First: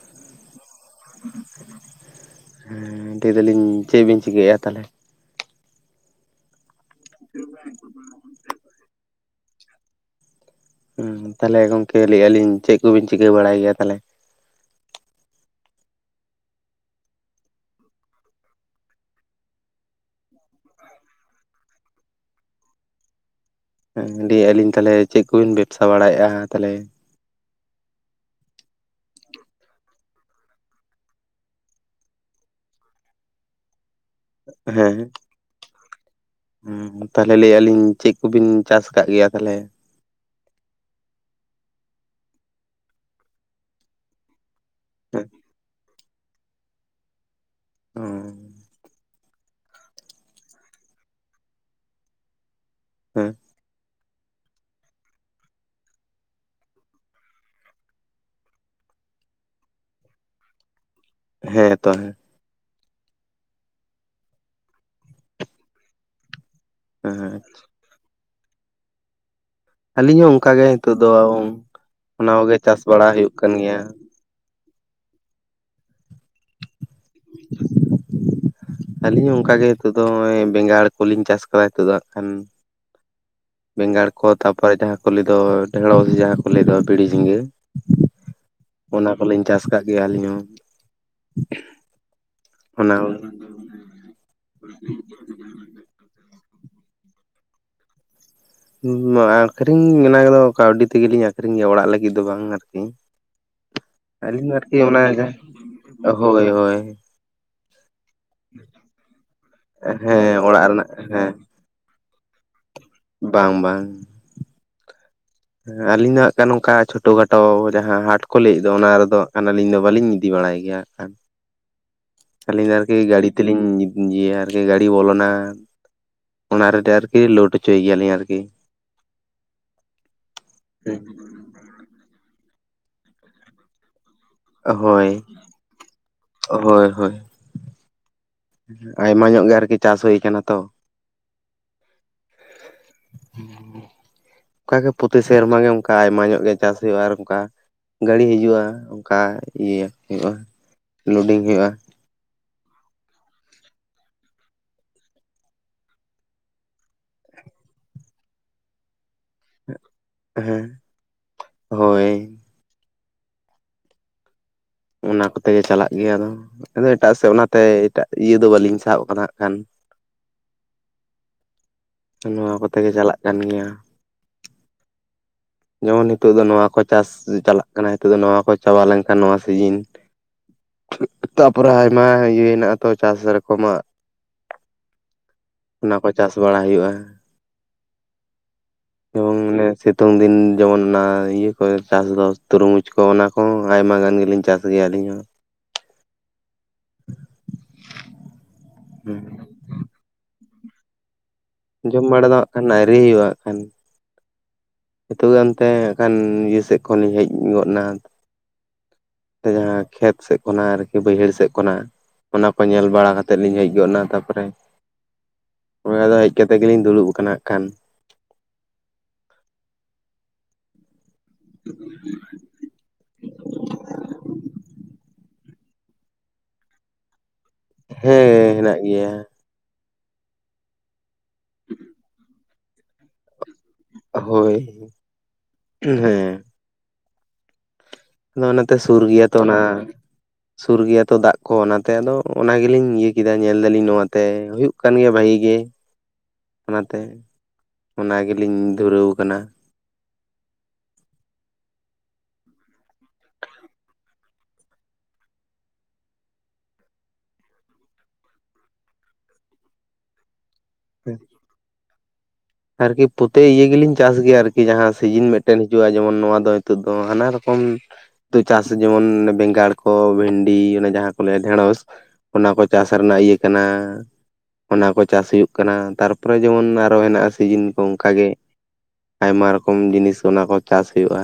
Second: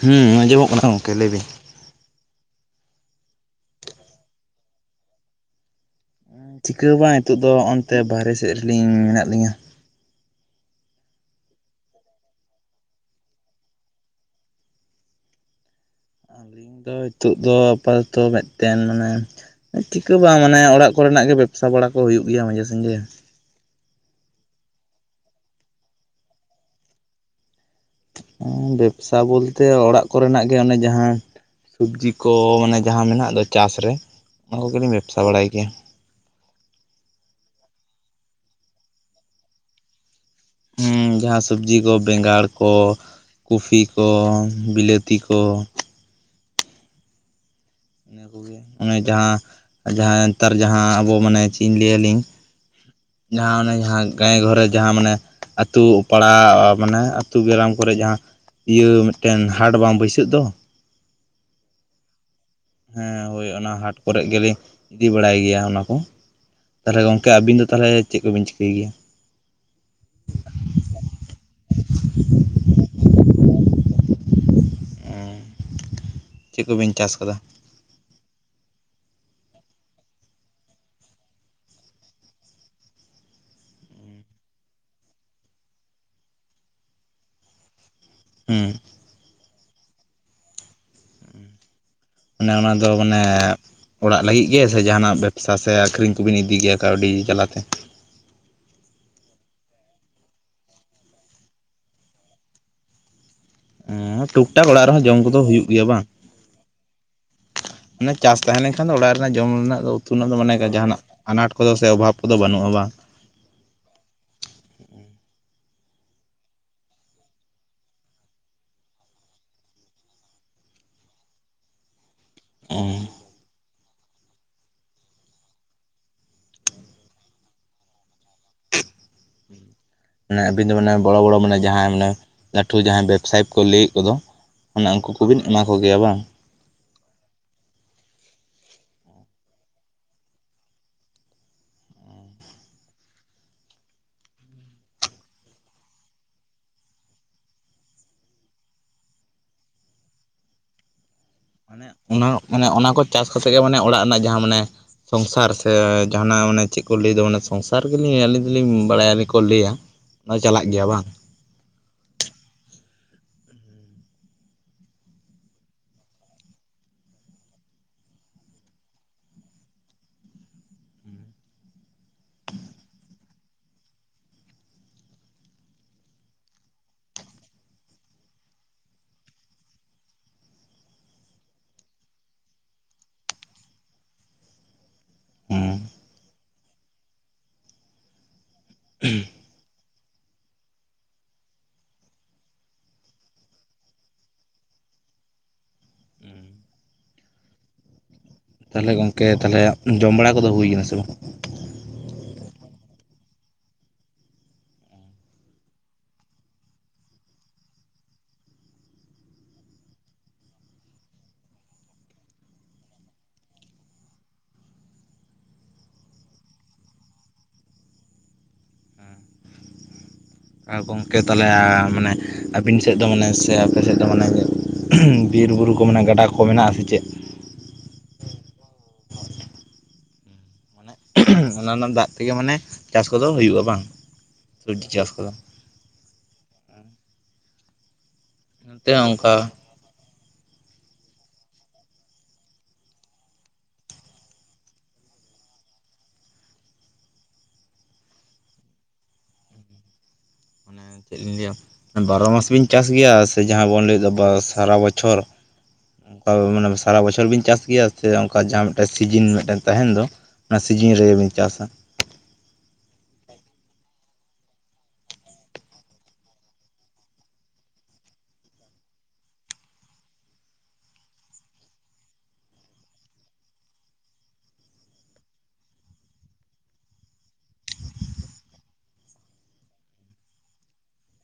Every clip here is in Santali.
ᱦᱩᱸ ᱟᱸᱡᱚᱢᱚᱜ ᱠᱟᱱᱟ ᱚᱝᱠᱮ ᱞᱮᱭ ᱵᱤᱱ? ᱦᱮᱸ ᱞᱟᱹᱭ ᱫᱟᱞᱤᱧ ᱪᱮᱜ ᱵᱤᱱ ᱪᱤᱠᱟᱭᱟ ᱛᱟᱦᱞᱮ? ᱪᱤᱠᱟᱹ ᱦᱚᱸ ᱵᱟᱸ ᱮᱛᱚᱜ ᱫᱚ ᱚᱱᱛᱮ ᱵᱟᱨᱦᱮ ᱥᱮᱫ ᱨᱮᱞᱤᱧ ᱢᱮᱱᱟᱜ ᱞᱤᱧᱟ᱾ ᱦᱩᱸ ᱛᱟᱦᱞᱮ ᱜᱚᱝᱠᱮ ᱞᱟᱹᱭ ᱞᱤᱧ ᱪᱮᱜ ᱠᱚ ᱵᱤᱱ ᱪᱤᱠᱟᱹ ᱵᱟᱲᱟᱭ ᱜᱮᱭᱟ ᱛᱟᱞᱮ? ᱤᱧ ᱫᱚ ᱦᱤᱛᱚᱜ ᱫᱚ ᱟᱯᱟᱫᱚᱛᱚ ᱢᱤᱫᱴᱮᱱ ᱢᱟᱱᱮ ᱮᱸ ᱪᱤᱠᱟᱹ ᱵᱟᱝ ᱢᱟᱱᱮ ᱚᱲᱟᱜ ᱠᱚᱨᱮ ᱱᱟᱜ ᱜᱮ ᱵᱮᱵᱽᱥᱟ ᱵᱟᱲᱟ ᱠᱚ ᱦᱩᱭᱩᱜ ᱜᱮᱭᱟ ᱢᱟᱡᱷᱮ ᱥᱟᱡᱷᱮ᱾ ᱦᱮᱸ ᱫᱤᱭᱮ ᱟᱹᱞᱤᱧ ᱛᱟᱞᱮ ᱪᱮᱜ ᱠᱚᱵᱤᱱ ᱵᱮᱵᱽᱥᱟ ᱵᱟᱲᱟᱭᱮᱜᱼᱟ ᱛᱟᱞᱮ? [inaudible] ᱵᱮᱵᱥᱟ ᱵᱚᱞᱛᱮ ᱚᱲᱟᱜ ᱠᱚᱨᱮᱱᱟᱜ ᱜᱮ ᱚᱱᱮ ᱡᱟᱦᱟᱸ ᱾ ᱥᱚᱵᱽᱡᱤ ᱠᱚ ᱢᱟᱱᱮ ᱡᱟᱦᱟᱸ ᱢᱮᱱᱟᱜ ᱫᱚ ᱪᱟᱥ ᱨᱮ ᱚᱱᱟ ᱠᱚᱜᱮᱞᱤᱧ ᱵᱮᱵᱥᱟ ᱵᱟᱲᱟᱭ ᱜᱮᱭᱟ ᱾ [inaudible] ᱛᱟᱦᱞᱮ ᱞᱟᱹᱭ ᱞᱤᱧ ᱪᱮᱜ ᱠᱚᱵᱤᱱ ᱪᱟᱥ ᱠᱟᱜ ᱜᱮᱭᱟ ᱛᱟᱦᱞᱮ? ᱦᱩᱸ ᱡᱟᱦᱟᱸ ᱥᱚᱵᱽᱡᱤ ᱠᱚ ᱵᱮᱸᱜᱟᱲ ᱠᱚ, ᱠᱚᱯᱷᱤ ᱠᱚ ᱵᱤᱞᱟᱹᱛᱤ ᱦᱮᱸ ᱠᱚ ᱾ ᱤᱱᱟᱹ ᱠᱚᱜᱮ ᱚᱱᱮ ᱡᱟᱦᱟᱸ ᱡᱟᱦᱟᱸ ᱱᱮᱛᱟᱨ ᱡᱟᱦᱟᱸ ᱟᱵᱚ ᱢᱟᱱᱮ ᱪᱤᱱ ᱞᱟᱹᱭᱟᱞᱤᱧ ᱾ ᱦᱮᱸ, ᱡᱟᱦᱟᱸ ᱚᱱᱮ ᱡᱟᱦᱟᱸ ᱜᱟᱭ ᱜᱷᱚᱨᱮ ᱡᱟᱦᱟᱸ ᱢᱟᱱᱮ, ᱟᱹᱛᱩᱜ ᱯᱟᱲᱟ ᱢᱟᱱᱮ ᱟᱹᱛᱩ ᱜᱮᱨᱟᱢ ᱠᱚᱨᱮᱜ ᱡᱟᱦᱟᱸ, ᱤᱭᱟᱹ ᱢᱤᱫᱴᱮᱱ ᱦᱟᱴ ᱵᱟᱝ ᱵᱟᱹᱭᱥᱟᱹᱜ ᱫᱚ ᱾ ᱦᱮᱸ ᱛᱚ ᱦᱮᱸ, ᱦᱮᱸ ᱦᱳᱭ ᱚᱱᱟ ᱦᱟᱴ ᱠᱚᱨᱮᱜ ᱜᱮᱞᱤᱧ ᱤᱫᱤ ᱵᱟᱲᱟᱭ ᱜᱮᱭᱟ ᱚᱱᱟ ᱠᱚ ᱾ ᱛᱟᱦᱞᱮ ᱜᱚᱝᱠᱮ ᱦᱮᱸ ᱟᱵᱤᱱ ᱫᱚ ᱛᱟᱦᱞᱮ ᱪᱮᱜ ᱠᱚᱵᱤᱱ ᱪᱤᱠᱟᱹᱭ ᱜᱮᱭᱟ? ᱟᱹᱞᱤᱧ ᱦᱚᱸ ᱚᱱᱠᱟ ᱜᱮ ᱦᱤᱛᱚᱜ ᱫᱚ ᱚᱱᱟ ᱠᱚᱜᱮ ᱪᱟᱥ ᱵᱟᱲᱟ ᱦᱩᱭᱩᱜ ᱠᱟᱱ ᱜᱮᱭᱟ ᱾ [inaudible] ᱪᱮᱷ ᱠᱚᱵᱤᱱ? ᱪᱟᱥ ᱠᱟᱫᱟ? ᱟᱹᱞᱤᱧ ᱦᱚᱸ ᱚᱱᱠᱟᱜ ᱜᱮ ᱱᱤᱛᱚᱜ ᱫᱚ ᱱᱚᱜᱚᱭ ᱵᱮᱜᱟᱲ ᱠᱚᱞᱤᱧ ᱪᱟᱥ ᱟᱠᱟᱫᱟ ᱱᱤᱛᱚᱜ ᱫᱚ ᱦᱜ ᱠᱷᱟᱱ᱾ [inaudible] ᱵᱮᱸᱜᱟᱲ ᱠᱚ ᱛᱟᱨᱯᱚᱨᱮ ᱡᱟᱦᱟᱸ ᱠᱚ ᱞᱟᱹᱭᱫᱟ ᱰᱷᱮᱸᱲᱚᱥ ᱥᱮ ᱡᱟᱦᱟᱸ ᱠᱚ ᱞᱟᱹᱭᱮᱫ ᱵᱷᱤᱲᱤ ᱡᱷᱤᱸᱜᱟᱹ᱾ ᱦᱩᱸ ᱚᱱᱟ ᱠᱚᱞᱤᱧ ᱪᱟᱥ ᱠᱟᱜ ᱜᱮᱭᱟ ᱟᱹᱞᱤᱧ ᱦᱚᱸ᱾ ᱢᱟᱱᱮ ᱚᱱᱟ ᱫᱚ ᱢᱟᱱᱮ ᱚᱲᱟᱜ ᱞᱟᱹᱜᱤᱫ ᱜᱮ ᱥᱮ ᱡᱟᱦᱟᱱᱟᱜ ᱵᱮᱵᱥᱟ ᱥᱮ ᱟᱠᱷᱨᱤᱧ ᱠᱚᱵᱤᱱ ᱤᱫᱤ ᱜᱮᱭᱟ ᱠᱟᱹᱣᱰᱤ ᱡᱟᱞᱟᱛᱮ? ᱟᱠᱠᱷᱨᱤᱧ ᱢᱮᱱᱟᱜᱫᱚ ᱠᱟᱹᱣᱰᱤ ᱛᱮᱜᱮᱞᱤᱧ ᱟᱠᱷᱨᱤᱧ ᱜᱮᱭᱟ ᱚᱲᱟᱜ ᱞᱟᱹᱜᱤᱫ ᱫᱚ ᱵᱟᱝ ᱟᱨᱠᱤ᱾ ᱟᱹᱞᱤᱧ ᱴᱩᱠ ᱴᱟᱠ ᱟᱨᱠᱤ ᱚᱲᱟᱜ ᱨᱮᱦᱚᱸ ᱚᱱᱟ ᱡᱚᱢ ᱠᱚᱫᱚ ᱦᱩᱭᱩᱜ ᱜᱮᱭᱟ ᱵᱟᱝ ᱦᱳᱭ ᱦᱳᱭ᱾ ᱢᱟᱱᱮ ᱪᱟᱥ ᱛᱟᱦᱮᱞᱮᱱᱠᱷᱟᱱ ᱫᱚ ᱚᱲᱟᱜ ᱨᱮᱱᱟᱜ ᱡᱚᱢ ᱨᱮᱱᱟᱜ ᱫᱚ ᱩᱛᱩᱱᱟᱹ ᱫᱚ ᱦᱮᱸ ᱢᱟᱱᱮ ᱚᱲᱟᱜ ᱨᱮᱱᱟᱜ ᱡᱟᱦᱟᱱᱟᱜ ᱦᱮᱸ ᱟᱱᱟᱴ ᱠᱚᱫᱚ ᱥᱮ ᱚᱵᱷᱟᱵᱽ ᱠᱚᱫᱚ ᱵᱟᱹᱱᱩᱜᱼᱟ ᱵᱟᱝ? ᱵᱟᱝ ᱵᱟᱝ᱾ ᱮᱸ ᱟᱹᱞᱤᱧ ᱫᱚ ᱦᱜ ᱱᱚᱚᱱᱠᱟ ᱪᱷᱳᱴᱚ ᱜᱷᱟᱴᱚ ᱡᱟᱦᱟᱸ ᱦᱟᱴ ᱠᱚ ᱞᱟᱹᱭᱮᱫ ᱫᱚ ᱚᱱᱟ ᱨᱮᱫᱚ ᱟᱹᱞᱤᱧ ᱫᱚ ᱵᱟᱟᱹᱞᱤᱧ ᱤᱫᱤ ᱵᱟᱲᱟᱭ ᱜᱮᱭᱟ ᱦᱟᱜ ᱠᱷᱟᱱ᱾ ᱟᱹᱞᱤᱧ ᱫᱚ ᱟᱨᱠᱤ ᱜᱟᱹᱟᱹᱲᱤ ᱛᱮᱞᱤᱧ ᱭᱟ ᱟᱨᱠᱤ ᱜᱟᱹᱟᱹᱲᱤ ᱵᱚᱞᱚᱱᱟ᱾ ᱚᱱᱟ ᱨᱮ ᱟᱨᱠᱤ ᱞᱳᱰ ᱦᱚᱪᱚᱭ ᱜᱮᱭᱟᱞᱤᱧ ᱟᱨᱠᱤ᱾ ᱢᱟᱱᱮ ᱟᱹᱵᱤᱱ ᱫᱚ ᱢᱟᱱᱮ ᱵᱚᱲᱚ ᱵᱚᱲᱚ ᱢᱟᱱᱮ ᱡᱟᱦᱟᱸᱭ ᱢᱟᱱᱮ ᱞᱟᱹᱴᱩ ᱡᱟᱦᱟᱸᱭ ᱵᱮᱵᱽᱥᱟᱭᱤᱤᱠ ᱠᱚ ᱞᱟᱹᱭᱮᱫ ᱠᱚᱫᱚ ᱚᱱᱮ ᱦᱳᱭ ᱩᱱᱠᱩ ᱠᱚᱵᱤᱱ ᱮᱢᱟ ᱠᱚᱜᱮᱭᱟ ᱵᱟᱝ? ᱦᱳᱭ ᱦᱳᱭ᱾ ᱟᱭᱢᱟ ᱧᱚᱜ ᱜᱮ ᱟᱨᱠᱤ ᱪᱟᱥ ᱦᱩᱭ ᱠᱟᱱᱟ ᱛᱚ᱾ ᱦᱩᱸ ᱚᱱᱠᱟᱜᱮ ᱯᱨᱚᱛᱤ ᱥᱮᱨᱢᱟ ᱜᱮ ᱚᱱᱠᱟ ᱟᱭᱢᱟ ᱧᱚᱜ ᱜᱮ ᱪᱟᱥ ᱦᱩᱭᱩᱜᱼᱟ ᱟᱨ ᱚᱱᱠᱟ ᱜᱟᱹᱲᱤ ᱦᱤᱡᱩᱜᱼᱟ ᱚᱱᱠᱟ ᱤᱭᱟᱹ ᱦᱩᱭᱩᱜᱼᱟ ᱞᱳᱰᱤᱝ ᱦᱩᱭᱩᱜᱼᱟ᱾ ᱢᱟᱱᱮ ᱚᱱᱟ ᱢᱟᱱᱮ ᱚᱱᱟ ᱠᱚ ᱪᱟᱥ ᱠᱟ ᱠᱟᱛᱮᱫ ᱜᱮ ᱢᱟᱱᱮ ᱚᱲᱟᱜ ᱨᱮᱱᱟᱜ ᱡᱟᱦᱟᱸ ᱢᱟᱱᱮ ᱥᱚᱝᱥᱟᱨ ᱥᱮ ᱡᱟᱦᱟᱱᱟᱜ ᱢᱟᱱᱮ ᱪᱮᱫᱠᱚ ᱞᱟᱹᱭᱮᱫ ᱢᱟᱱᱮ ᱥᱚᱝᱥᱟᱨ ᱜᱮᱞᱤᱧ ᱟᱹᱞᱤᱧ ᱫᱚᱞᱤᱧ ᱵᱟᱲᱟᱭᱟ ᱟᱞᱤᱧᱠᱚ ᱞᱟᱹᱭᱟ᱾ ᱚᱱᱟ ᱪᱟᱞᱟᱜ ᱦᱮᱸ ᱜᱮᱭᱟ ᱵᱟᱝ? ᱦᱳᱭ᱾ ᱚᱱᱟ ᱠᱚᱛᱮᱜ ᱜᱮ ᱪᱟᱞᱟᱜ ᱜᱮᱭᱟ ᱟᱫᱚ ᱟᱫᱚ ᱮᱴᱟᱜ ᱥᱮᱫ ᱚᱱᱟᱛᱮ ᱮᱴᱟᱜ ᱤᱭᱟᱹ ᱫᱚ ᱵᱟᱹᱞᱤᱧ ᱥᱟᱵ ᱠᱟᱫᱟ ᱦᱜ ᱠᱷᱟᱱ᱾ ᱱᱚᱣᱟ ᱠᱚᱛᱮ ᱜᱮ ᱪᱟᱞᱟᱜ ᱠᱟᱱ ᱜᱮᱭᱟ᱾ ᱡᱮᱢᱚᱱ ᱱᱤᱛᱚᱜ ᱫᱚ ᱱᱚᱣᱟ ᱠᱚ ᱪᱟᱥ ᱪᱟᱞᱟᱜ ᱠᱟᱱᱟ ᱱᱤᱛᱚᱜ ᱫᱚ ᱱᱚᱣᱟ ᱠᱚ ᱪᱟᱵᱟ ᱞᱮᱱᱠᱷᱟᱱ ᱱᱚᱣᱟ ᱥᱤᱡᱤᱱ᱾ ᱛᱟᱨᱯᱚᱨᱮ ᱟᱭᱢᱟ ᱤᱭᱟᱹ ᱦᱮᱱᱟᱜ ᱟ ᱛᱚ ᱪᱟᱥ ᱨᱚᱠᱚᱢᱟᱜ᱾ ᱦᱮᱸ ᱚᱱᱟ ᱠᱚ ᱪᱟᱥ ᱵᱟᱲᱟ ᱦᱩᱭᱩᱜᱼᱟ᱾ ᱮᱵᱚᱝ ᱟᱱᱮ ᱥᱤᱛᱩᱝ ᱫᱤᱱ ᱡᱮᱢᱚᱱ ᱚᱱᱟ ᱤᱭᱟᱹ ᱠᱚ ᱪᱟᱥ ᱫᱚ ᱛᱩᱨᱩᱢᱩᱡᱽ ᱠᱚ ᱚᱱᱟ ᱠᱚ ᱟᱭᱢᱟ ᱜᱟᱱ ᱜᱮᱞᱤᱧ ᱪᱟᱥ ᱜᱮᱭᱟ ᱟᱹᱞᱤᱧ ᱦᱚᱸ᱾ ᱦᱩᱸ᱾ ᱛᱟᱦᱚᱞᱮ ᱜᱚᱝᱠᱮ ᱛᱟᱦᱚᱞᱮ ᱡᱚᱢ ᱵᱟᱲᱟ ᱠᱚᱫᱚ ᱦᱩᱭᱱᱟ ᱥᱮ ᱵᱟᱝ? ᱡᱚᱢ ᱵᱟᱲᱟ ᱫᱚᱟᱜ ᱠᱷᱟᱱ ᱟᱹᱨᱤ ᱦᱩᱭᱩᱜ ᱟᱠᱷᱟᱱ᱾ ᱱᱤᱛᱚᱜ ᱜᱮ ᱚᱱᱛᱮ ᱦᱜ ᱠᱷᱟᱱ ᱱᱤᱭᱟᱹ ᱥᱮᱫ ᱠᱷᱚᱱᱤᱧ ᱦᱮᱡ ᱜᱚᱫ ᱱᱟ᱾ ᱡᱟᱦᱟᱸ ᱠᱷᱮᱛ ᱥᱮᱫ ᱠᱷᱚᱱᱟᱜ ᱟᱨᱠᱤ ᱵᱟᱹᱭᱦᱟᱹᱲ ᱥᱮᱫ ᱠᱷᱚᱱᱟᱜ᱾ ᱚᱱᱟ ᱠᱚ ᱧᱮᱞ ᱵᱟᱲᱟ ᱠᱟ ᱠᱟᱛᱮᱮᱫ ᱞᱤᱧ ᱦᱮᱡ ᱜᱚᱫ ᱮᱱᱟ ᱛᱟᱯᱚᱨᱮ ᱚᱱᱟᱫᱚ ᱦᱮᱡ ᱠᱟᱛᱮ ᱜᱮᱞᱤᱧ ᱫᱩᱲᱩᱵ ᱟᱠᱟᱱᱟ ᱦᱟᱸᱜ ᱠᱷᱟᱱ᱾ ᱜᱚᱝᱠᱮ ᱛᱟᱦᱟᱞᱮ ᱢᱟᱱᱮ ᱟᱹᱵᱤᱱ ᱥᱮᱫ ᱫᱚ ᱢᱟᱱᱮ ᱥᱮ ᱟᱯᱮ ᱥᱮᱫ ᱫᱚ ᱢᱟᱱᱮ ᱵᱤᱨᱼᱵᱩᱨᱩ ᱠᱚ ᱢᱮᱱᱟᱜᱼᱟ ᱜᱟᱰᱟ ᱠᱚ ᱢᱮᱱᱟᱜᱼᱟ ᱥᱮ ᱪᱮᱫ? ᱦᱮᱸ ᱦᱮᱱᱟᱜ ᱜᱮᱭᱟ᱾ ᱢᱟᱱᱮ ᱚᱱᱟ ᱨᱮᱱᱟᱜ ᱫᱟᱜ ᱛᱮᱜᱮ ᱢᱟᱱᱮ ᱪᱟᱥ ᱠᱚᱫᱚ ᱦᱩᱭᱩᱜᱼᱟ ᱵᱟᱝ? ᱥᱚᱵᱽᱡᱤ ᱦᱳᱭ ᱪᱟᱥ ᱠᱚᱫᱚ ᱦᱮᱸ᱾ ᱟᱫᱚ ᱚᱱᱟᱛᱮ ᱱᱚᱛᱮ ᱥᱩᱨ ᱦᱚᱸ ᱜᱮᱭᱟ ᱚᱱᱠᱟ ᱛᱚ ᱚᱱᱟ ᱥᱩᱨ ᱜᱮᱭᱟ ᱛᱚ ᱫᱟᱜ ᱠᱚ ᱚᱱᱟᱛᱮ ᱟᱫᱚ ᱚᱱᱟ ᱜᱮᱞᱤᱧ ᱤᱭᱟᱹ ᱠᱮᱫᱟ ᱧᱮᱞ ᱮ ᱫᱟᱞᱤᱧ ᱱᱚᱣᱟᱛᱮ ᱦᱩᱭᱩᱜ ᱠᱟᱱ ᱜᱮᱭᱟ ᱵᱷᱟᱜᱤ ᱜᱮ᱾ [inaudible] ᱚᱱᱟᱛᱮ ᱚᱱᱟ ᱜᱮᱞᱤᱧ ᱫᱷᱩᱨᱟᱹᱣ ᱠᱟᱱᱟ᱾ ᱢᱟᱱᱮ ᱪᱮᱜ ᱞᱤᱧ ᱞᱮᱹᱭᱟ ᱵᱟᱨᱚ ᱢᱟᱥ ᱵᱤᱱ ᱪᱟᱥ ᱜᱮᱭᱟ ᱥᱮ ᱡᱟᱦᱟᱸ ᱵᱚᱱ ᱞᱮᱹᱭᱫᱟ ᱵᱟᱥ ᱥᱟᱨᱟ ᱵᱚᱪᱷᱚᱨ? ᱟᱵᱚ ᱢᱟᱱᱮ ᱥᱟᱨᱟ ᱵᱚᱪᱷᱚᱨ ᱵᱤᱱ ᱪᱟᱥ ᱜᱮᱭᱟ ᱥᱮ ᱚᱝᱠᱟ ᱡᱟᱦᱟᱸ ᱢᱤᱜᱴᱮᱱ ᱥᱤᱡᱤᱱ ᱢᱤᱜᱴᱮᱱ ᱛᱟᱦᱮᱱ ᱫᱚ? ᱟ ᱥᱤᱡᱤᱱ ᱨᱮᱜᱮᱵᱤᱱ ᱪᱟᱥᱟ? ᱟᱨᱠᱤ ᱯᱚᱛᱮ ᱤᱭᱟᱹ ᱜᱮᱞᱤᱧ ᱪᱟᱥ ᱜᱮᱭᱟ ᱟᱨᱠᱤ ᱡᱟᱦᱟᱸ ᱥᱤᱡᱤᱱ ᱢᱤᱜᱴᱮᱱ ᱦᱤᱡᱩᱜᱼᱟ ᱡᱮᱢᱚᱱ ᱱᱚᱣᱟ ᱫᱚ ᱱᱤᱛᱚᱜ ᱫᱚ ᱦᱟᱱᱟ ᱨᱚᱠᱚᱢᱼᱼ ᱛᱩ ᱪᱟᱥ ᱡᱮᱢᱚᱱ ᱵᱮᱸᱜᱟᱲ ᱠᱚ ᱵᱷᱮᱱᱰᱤ ᱚᱱᱮ ᱡᱟᱦᱟᱸ ᱠᱚ ᱞᱮᱹᱭᱟ ᱰᱷᱮᱸᱲᱚᱥ ᱚᱱᱟᱠᱚ ᱪᱟᱥ ᱨᱮᱱᱟᱜ ᱤᱭᱟᱹ ᱠᱟᱱᱟ ᱚᱱᱟᱠᱚ ᱪᱟᱥ ᱦᱩᱭᱩᱜ ᱠᱟᱱᱟ ᱛᱟᱨᱯᱚᱨᱮ ᱡᱮᱢᱚᱱ ᱟᱨᱦᱚ ᱦᱮᱱᱟᱜᱼᱟ ᱥᱤᱡᱤᱱ ᱠᱚ ᱚᱝᱠᱟ ᱜᱮ ᱾ ᱟᱭᱢᱟ ᱨᱚᱠᱚᱢ ᱡᱤᱱᱤᱥ ᱚᱱᱟ ᱠᱚ ᱪᱟᱥ ᱦᱩᱭᱩᱜᱼᱟ᱾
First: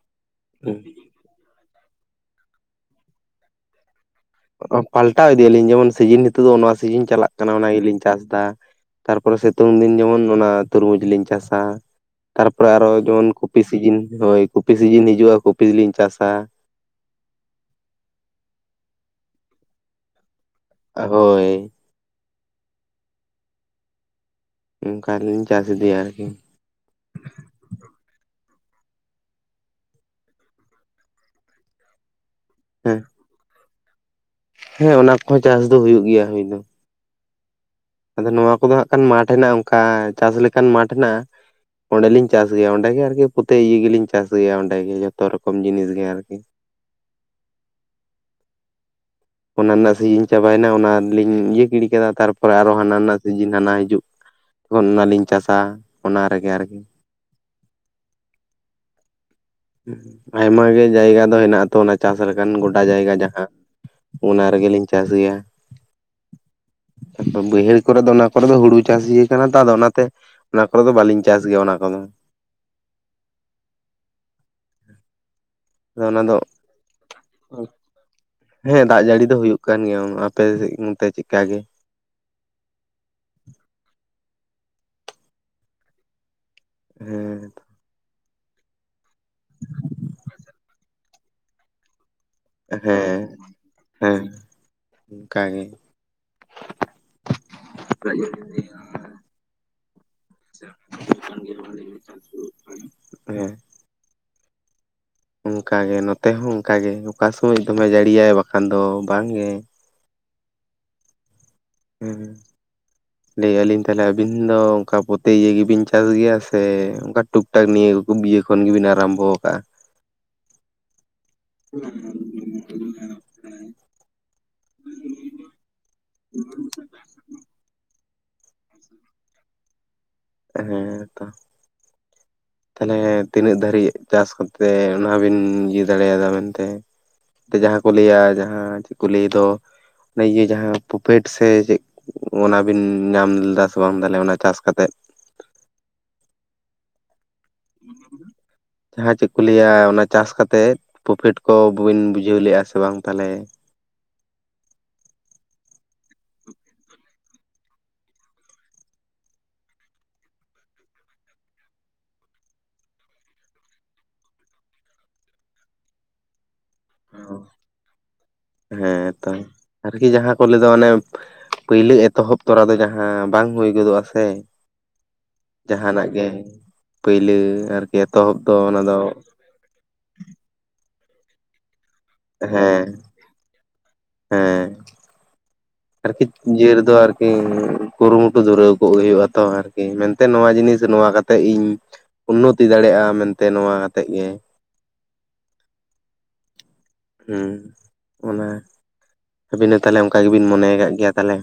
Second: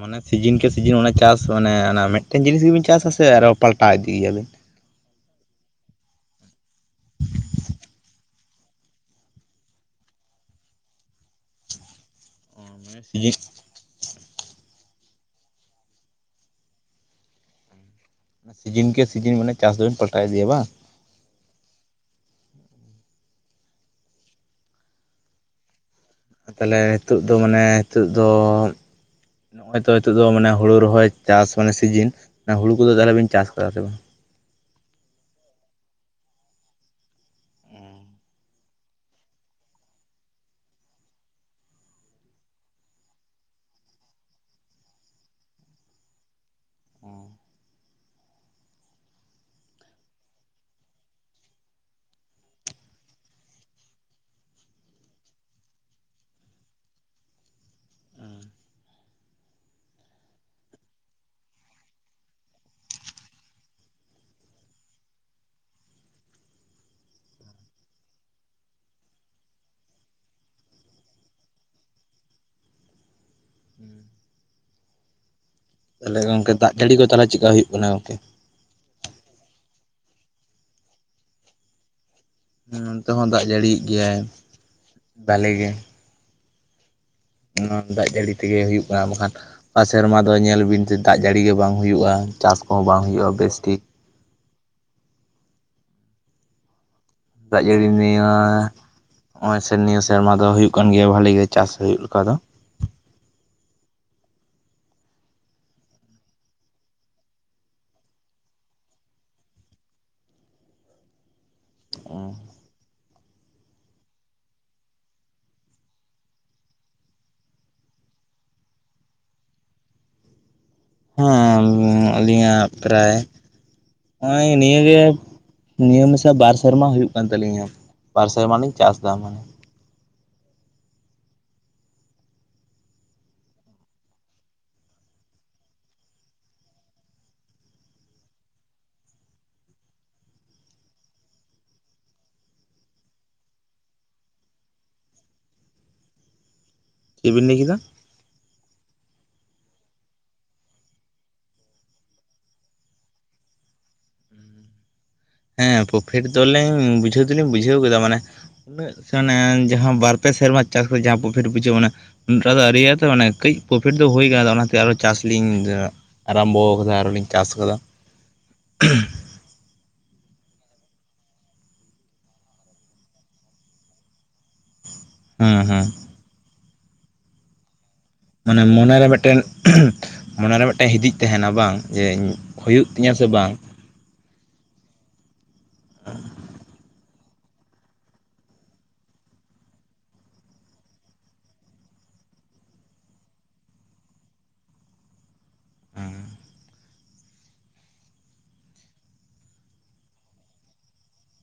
ᱢᱟᱱᱮ ᱥᱤᱡᱤᱱ ᱠᱮ ᱥᱤᱡᱤᱱ ᱚᱱᱟ ᱪᱟᱥ ᱢᱟᱱᱮ ᱚᱱᱟ ᱢᱮᱜᱴᱮᱱ ᱡᱤᱱᱤᱥ ᱜᱮᱵᱮᱱ ᱪᱟᱥᱟ ᱥᱮ ᱟᱨᱚ ᱯᱟᱞᱴᱟᱣ ᱤᱫᱤᱜ ᱜᱮᱭᱟᱵᱤᱱ? ᱚ ᱯᱟᱞᱴᱟ ᱤᱫᱤᱭᱟᱞᱤᱧ ᱡᱮᱢᱚᱱ ᱥᱤᱡᱤᱱ ᱱᱤᱛᱚᱜ ᱫᱚ ᱱᱚᱣᱟ ᱥᱤᱡᱤᱱ ᱪᱟᱞᱟᱜ ᱠᱟᱱᱟ ᱚᱱᱟ ᱜᱮᱞᱤᱧ ᱪᱟᱥ ᱫᱟ᱾ ᱛᱟᱨᱯᱚᱨᱮ ᱥᱮᱛᱳᱝ ᱫᱤᱱ ᱡᱮᱢᱚᱱ ᱚᱱᱟ ᱛᱩᱨᱢᱩᱡᱽ ᱞᱤᱧ ᱪᱟᱥᱟ᱾ ᱛᱟᱨᱯᱚᱨᱮ ᱟᱨᱚ ᱢᱟᱱᱮ ᱡᱮᱢᱚᱱ ᱥᱤᱡᱤᱱ ᱠᱩᱯᱤ ᱥᱤᱡᱤᱱ ᱦᱳᱭ ᱠᱩᱯᱤ ᱥᱤᱡᱤᱱ ᱦᱤᱡᱩᱜᱼᱟ ᱠᱩᱯᱤᱞᱤᱧ ᱪᱟᱥᱟ᱾ ᱥᱤᱡᱤᱱ ᱜᱮ ᱥᱤᱡᱤᱱ ᱢᱟᱱᱮ ᱪᱟᱥ ᱫᱚᱵᱤᱱ ᱯᱟᱞᱴᱟᱣ ᱤᱫᱤᱭᱟ ᱵᱟᱝ? ᱟ ᱦᱳᱭ᱾ ᱚᱝᱠᱟᱞᱤᱧ ᱪᱟᱥ ᱤᱫᱤᱭᱟ ᱟᱨᱠᱤ ᱾ ᱛᱟᱦᱮᱞᱮ ᱦᱤᱛᱳᱜ ᱫᱚ ᱢᱟᱱᱮ ᱦᱤᱛᱳᱜ ᱫᱚ ᱱᱚᱜᱹᱚᱭ ᱛᱚ ᱦᱤᱛᱳᱜ ᱫᱚ ᱢᱟᱱᱮ ᱦᱩᱲᱩ ᱨᱚᱦᱚᱭ ᱪᱟᱥ ᱢᱟᱱᱮ ᱥᱤᱡᱤᱱ ᱱᱟ ᱦᱩᱲᱩ ᱠᱚᱫᱚ ᱦᱮᱸ ᱛᱟᱦᱮᱞᱮ ᱵᱤᱱ ᱪᱟᱥ ᱟᱠᱟᱫᱟ ᱥᱮ ᱵᱟᱝ? ᱦᱮᱸ ᱚᱱᱟ ᱠᱚᱦᱚᱸ ᱪᱟᱥ ᱫᱚ ᱦᱩᱭᱩᱜ ᱜᱮᱭᱟ ᱦᱩᱭ ᱫᱚ᱾ ᱟᱫᱚ ᱱᱳᱣᱟ ᱠᱚᱫᱚ ᱦᱟᱜ ᱠᱷᱟᱱ ᱢᱟᱴᱷ ᱢᱮᱱᱟᱜᱼᱟ ᱚᱝᱠᱟ ᱪᱟᱥ ᱞᱮᱠᱦᱟᱱ ᱢᱟᱴᱷ ᱱᱟ ᱚᱸᱰᱮᱞᱤᱧ ᱪᱟᱥ ᱜᱮᱭᱟ ᱚᱸᱰᱮ ᱜᱮ ᱟᱨᱠᱤ ᱯᱚᱛᱮ ᱤᱭᱟᱹ ᱜᱮᱞᱤᱧ ᱪᱟᱥ ᱜᱮᱭᱟ ᱚᱸᱰᱮᱜ ᱜᱮ ᱡᱷᱚᱛᱚ ᱨᱚᱠᱚᱢ ᱡᱤᱱᱤᱥ ᱜᱮ ᱟᱨᱠᱤ᱾ ᱚ ᱚᱱᱟ ᱱᱟᱜ ᱥᱤᱡᱤᱱ ᱪᱟᱵᱟᱭᱱᱟ ᱚᱱᱟᱞᱤᱧ ᱤᱭᱟᱹ ᱜᱤᱰᱤ ᱠᱮᱫᱟ ᱛᱟᱨᱯᱚᱨᱮ ᱟᱨᱦᱚ ᱦᱟᱱᱟ ᱱᱟᱜ ᱥᱤᱡᱤᱱ ᱦᱟᱱᱟ ᱦᱤᱡᱩᱜ ᱚᱱᱱᱟᱞᱤᱧ ᱪᱟᱥᱟ ᱚᱱᱟ ᱨᱮᱜᱮ ᱟᱨᱠᱤ ᱾ ᱟᱭᱢᱟᱟᱜ ᱜᱮ ᱡᱟᱭᱜᱟ ᱫᱚ ᱦᱮᱱᱟᱜ ᱟ ᱛᱚ ᱚᱱᱟ ᱪᱟᱥ ᱞᱮᱠᱟᱱ ᱜᱚᱰᱟ ᱡᱟᱭᱜᱟ ᱡᱟᱦᱟᱸ ᱚᱱᱟ ᱨᱮᱜᱮᱞᱤᱧ ᱪᱟᱥ ᱜᱮᱭᱟ᱾ ᱟᱫᱚ ᱵᱟᱹᱭᱦᱟᱹᱲ ᱠᱚᱨᱮ ᱫᱚ ᱚᱱᱟ ᱠᱚᱨᱮ ᱫᱚ ᱦᱩᱲᱩ ᱪᱟᱥ ᱤᱹᱭᱟ ᱠᱟᱱᱟ ᱛᱚ ᱟᱫᱚ ᱚᱱᱟᱛᱮ᱾ ᱚᱱᱟ ᱠᱚᱨᱮ ᱫᱚ ᱵᱟᱹᱞᱤᱧ ᱪᱟᱥ ᱜᱮᱭᱟ ᱚᱱᱟ ᱠᱚᱫᱚ᱾ ᱟᱫᱚ ᱛᱟᱦᱮᱞᱮ ᱚᱱᱟ ᱫᱚ ᱜᱚᱢᱠᱮ ᱫᱟᱜ ᱡᱟᱹᱲᱤ ᱠᱚ ᱛᱟᱞᱮ ᱪᱮᱜᱠᱟ ᱦᱩᱭᱩᱜ ᱠᱟᱱᱟ ᱜᱚᱢᱠᱮ? ᱦᱮᱸ ᱫᱟᱜ ᱡᱟᱹᱲᱤ ᱫᱚ ᱦᱩᱭᱩᱜ ᱠᱟᱱ ᱜᱮᱭᱟ, ᱚᱱ ᱟᱯᱮ ᱥᱮᱜ ᱚᱱᱛᱮ ᱪᱮᱜᱠᱟ ᱜᱮ? ᱱᱚᱱᱛᱮ ᱦᱚᱸ ᱫᱟᱜ ᱡᱟᱹᱲᱤᱭᱮᱜ ᱜᱮᱭᱟᱭ ᱵᱷᱟᱞᱮ ᱜᱮ᱾ ᱦᱮᱸᱻ ᱱᱚ ᱫᱟᱜ ᱡᱟᱹᱲᱤ ᱛᱮᱜᱮ ᱦᱩᱭᱩᱜ ᱟ ᱵᱟᱠᱷᱟᱱ ᱚᱠᱟ ᱥᱮᱨᱢᱟ ᱫᱚ ᱧᱮᱞ ᱵᱤᱱᱥᱮ ᱫᱟᱜ ᱡᱟᱹᱲᱤ ᱜᱮ ᱵᱟᱝ ᱦᱩᱭᱩᱜᱼᱟ᱾ ᱪᱟᱥ ᱠᱚᱦᱚᱸ ᱵᱟᱝ ᱦᱮᱸ ᱦᱩᱭᱩᱜᱼᱟ ᱵᱮᱥ ᱴᱷᱤᱠ ᱦᱮᱸ ᱚᱝᱠᱟ ᱜᱮ᱾ ᱫᱟᱜ ᱡᱟᱹᱲᱤ [unintelligible] ᱱᱚᱜᱼᱚᱭ ᱥᱮ ᱱᱤᱭᱟᱹ ᱥᱮᱨᱢᱟ ᱫᱚ ᱦᱩᱭᱩᱜ ᱠᱟᱱ ᱜᱮᱭᱟ ᱵᱷᱟᱞᱤ ᱜᱮ ᱪᱟᱥ ᱦᱩᱭᱩᱜ ᱞᱮᱠᱟ ᱫᱚ᱾ ᱦᱮᱸ ᱚᱝᱠᱟᱜᱮ ᱱᱚᱛᱮ ᱦᱚᱸ ᱚᱝᱠᱟᱜᱮ ᱚᱠᱟ ᱥᱚᱢᱚᱭ ᱫᱚᱢᱮ ᱡᱟᱹᱲᱤᱭᱟᱭ ᱵᱟᱠᱷᱟᱱ ᱫᱚ ᱵᱟᱝᱜᱮ᱾ [inaudible] ᱞᱮᱹᱭ ᱟᱞᱤᱧ ᱛᱟᱦᱞᱮ ᱟᱵᱤᱱ ᱫᱚ ᱚᱝᱠᱟ ᱯᱚᱛᱮ ᱤᱭᱟᱹ ᱜᱮᱵᱤᱱ ᱪᱟᱥ ᱜᱮᱭᱟ ᱥᱮ ᱚᱝᱠᱟ? ᱴᱩᱠ ᱴᱟᱠ ᱱᱤᱭᱟᱹ ᱩᱯᱩ ᱵᱤᱭᱮ ᱠᱷᱚᱱ ᱜᱮᱵᱤᱱ ᱟᱨᱟᱢᱵᱚ ᱠᱟᱜᱼᱟ? ᱦᱮᱸᱟᱞᱤᱧ ᱟᱹᱞᱤᱧᱟᱜ ᱯᱨᱟᱭ ᱦᱸᱚᱜᱼᱚᱭ ᱱᱤᱭᱟᱹᱜᱮ ᱱᱤᱭᱟᱹ ᱢᱮᱥᱟ ᱵᱟᱨ ᱥᱮᱨᱢᱟ ᱦᱩᱭᱩᱜ ᱠᱟᱱ ᱛᱟᱹᱞᱤᱧᱟ, ᱵᱟᱨ ᱥᱮᱨᱢᱟ ᱞᱤᱧ ᱪᱟᱥ ᱫᱟ ᱢᱟᱱᱮ᱾ ᱦᱮᱸ ᱛᱚ᱾ [inaudible] ᱛᱟᱦᱞᱮ ᱛᱤᱱᱟᱹᱜ ᱫᱷᱟᱨᱤᱡ ᱪᱟᱥ ᱠᱟᱛᱮᱜ ᱚᱱᱟ ᱵᱤᱱ ᱤᱭᱟᱹ ᱫᱟᱲᱮᱭᱟᱫᱟ ᱢᱮᱱᱛᱮ ᱡᱟᱦᱟᱸ ᱠᱚ ᱞᱟᱹᱭᱟ ᱡᱟᱦᱟᱸ ᱪᱮᱜ ᱠᱚ ᱞᱟᱹᱭ ᱫᱚ, ᱚᱱᱟ ᱤᱭᱟᱹ ᱡᱟᱦᱟᱸ ᱯᱚᱯᱷᱮᱴ ᱥᱮ ᱪᱮᱜ ᱚᱱᱟᱵᱤᱱ ᱧᱟᱢ ᱞᱮᱫᱟ ᱥᱮ ᱵᱟᱝ ᱛᱟᱦᱚᱞᱮ ᱚᱱᱟ ᱪᱟᱥ ᱠᱟᱛᱮᱫ? ᱪᱮᱜ ᱵᱤᱱ ᱞᱟᱹᱭ ᱠᱮᱫᱟ? ᱦᱮᱸ ᱪᱮᱜ ᱠᱚ ᱞᱟᱹᱭᱟ ᱚᱱᱟ ᱪᱟᱥ ᱠᱟᱛᱮᱜ ᱯᱚᱯᱷᱮᱴ ᱠᱚ ᱵᱟᱵᱤᱱ ᱵᱩᱡᱷᱟᱹᱣ ᱞᱮᱜᱼᱟ ᱥᱮ ᱵᱟᱝ ᱛᱟᱞᱚᱦᱮ ᱦᱮᱸ ᱯᱚᱯᱷᱮᱴ ᱫᱚ ᱞᱤᱧ ᱵᱩᱡᱷᱟᱹᱣ ᱫᱚᱞᱤᱧ ᱵᱩᱡᱷᱟᱹᱣ ᱠᱮᱫᱟ ᱢᱟᱱᱮ ᱩᱱᱟᱹᱜ [unintelligible] ᱡᱟᱦᱟᱸ ᱵᱟᱨ ᱯᱮ ᱥᱮᱨᱢᱟ ᱪᱟᱥ ᱠᱟᱛᱮᱜ ᱡᱟᱦᱟᱸ ᱯᱚᱯᱷᱮᱴ ᱵᱩᱡᱷᱟᱹᱜ ᱚᱱᱟ ᱚᱠᱟ ᱫᱚ ᱟᱣᱨᱤ ᱭᱟᱜ-ᱟ ᱛᱚ ᱢᱟᱱᱮ ᱠᱟᱹᱡ ᱯᱚᱯᱷᱮᱴ ᱫᱚ ᱦᱩᱭ ᱠᱟᱱᱟ ᱛᱚ ᱚᱱᱟᱛᱮ ᱟᱨᱚ ᱪᱟᱥ ᱞᱤᱧ ᱟᱨᱟᱢᱵᱚᱣ ᱾ ᱦᱮᱸ ᱛᱚ᱾ ᱟᱨᱠᱤ ᱡᱟᱦᱟᱸ ᱠᱚ ᱞᱟᱹᱭ ᱫᱚ ᱢᱟᱱᱮ ᱯᱟᱹᱭᱞᱟᱹ ᱮᱛᱚᱦᱚᱵ ᱛᱚᱨᱟ ᱫᱚ ᱡᱟᱦᱟᱸ ᱵᱟᱝ ᱦᱩᱭ ᱜᱚᱫᱚᱜᱼᱟ ᱥᱮ᱾ ᱦᱮᱸ ᱦᱮᱸ ᱡᱟᱦᱟᱱᱟᱜ ᱜᱮ ᱯᱟᱹᱭᱞᱟᱹ ᱟᱨᱠᱤ ᱮᱛᱚᱦᱚᱵ ᱫᱚ ᱚᱱᱟ ᱫᱚ ᱢᱚᱱᱮ ᱨᱮ ᱢᱤᱫᱴᱮᱱ ᱦᱤᱫᱤᱡ ᱛᱟᱦᱮᱱᱟ ᱵᱟᱝ, ᱡᱮ ᱤᱧ ᱦᱩᱭᱩᱜ ᱦᱮᱸ ᱛᱤᱧᱟᱹ ᱥᱮ ᱵᱟᱝ? ᱦᱮᱸ, ᱟᱨᱠᱤ ᱤᱭᱟᱹ ᱨᱮᱫᱚ ᱟᱨᱠᱤ ᱠᱩᱨᱩᱢᱩᱴᱩ ᱫᱷᱩᱨᱟᱹᱣ ᱠᱚᱜ ᱦᱩᱭᱩᱜ-ᱟ ᱛᱚ ᱟᱨᱠᱤ ᱢᱮᱱᱛᱮ ᱱᱚᱣᱟ ᱡᱤᱱᱤᱥ ᱱᱚᱣᱟ ᱠᱟᱛᱮᱜ ᱤᱧ ᱩᱱᱱᱚᱛᱤ ᱫᱟᱲᱮᱜ-ᱟ ᱢᱮᱱᱛᱮ ᱱᱚᱣᱟ ᱟᱛᱮᱫ ᱜᱮ ᱦᱩᱸ ᱚᱱᱟ ᱟᱹᱵᱤᱱ ᱦᱚᱸ ᱛᱟᱦᱞᱮ ᱚᱱᱠᱟ ᱜᱮᱵᱤᱱ ᱢᱚᱱᱮᱭ ᱠᱟᱜ ᱜᱮᱭᱟ ᱛᱟᱞᱦᱮ?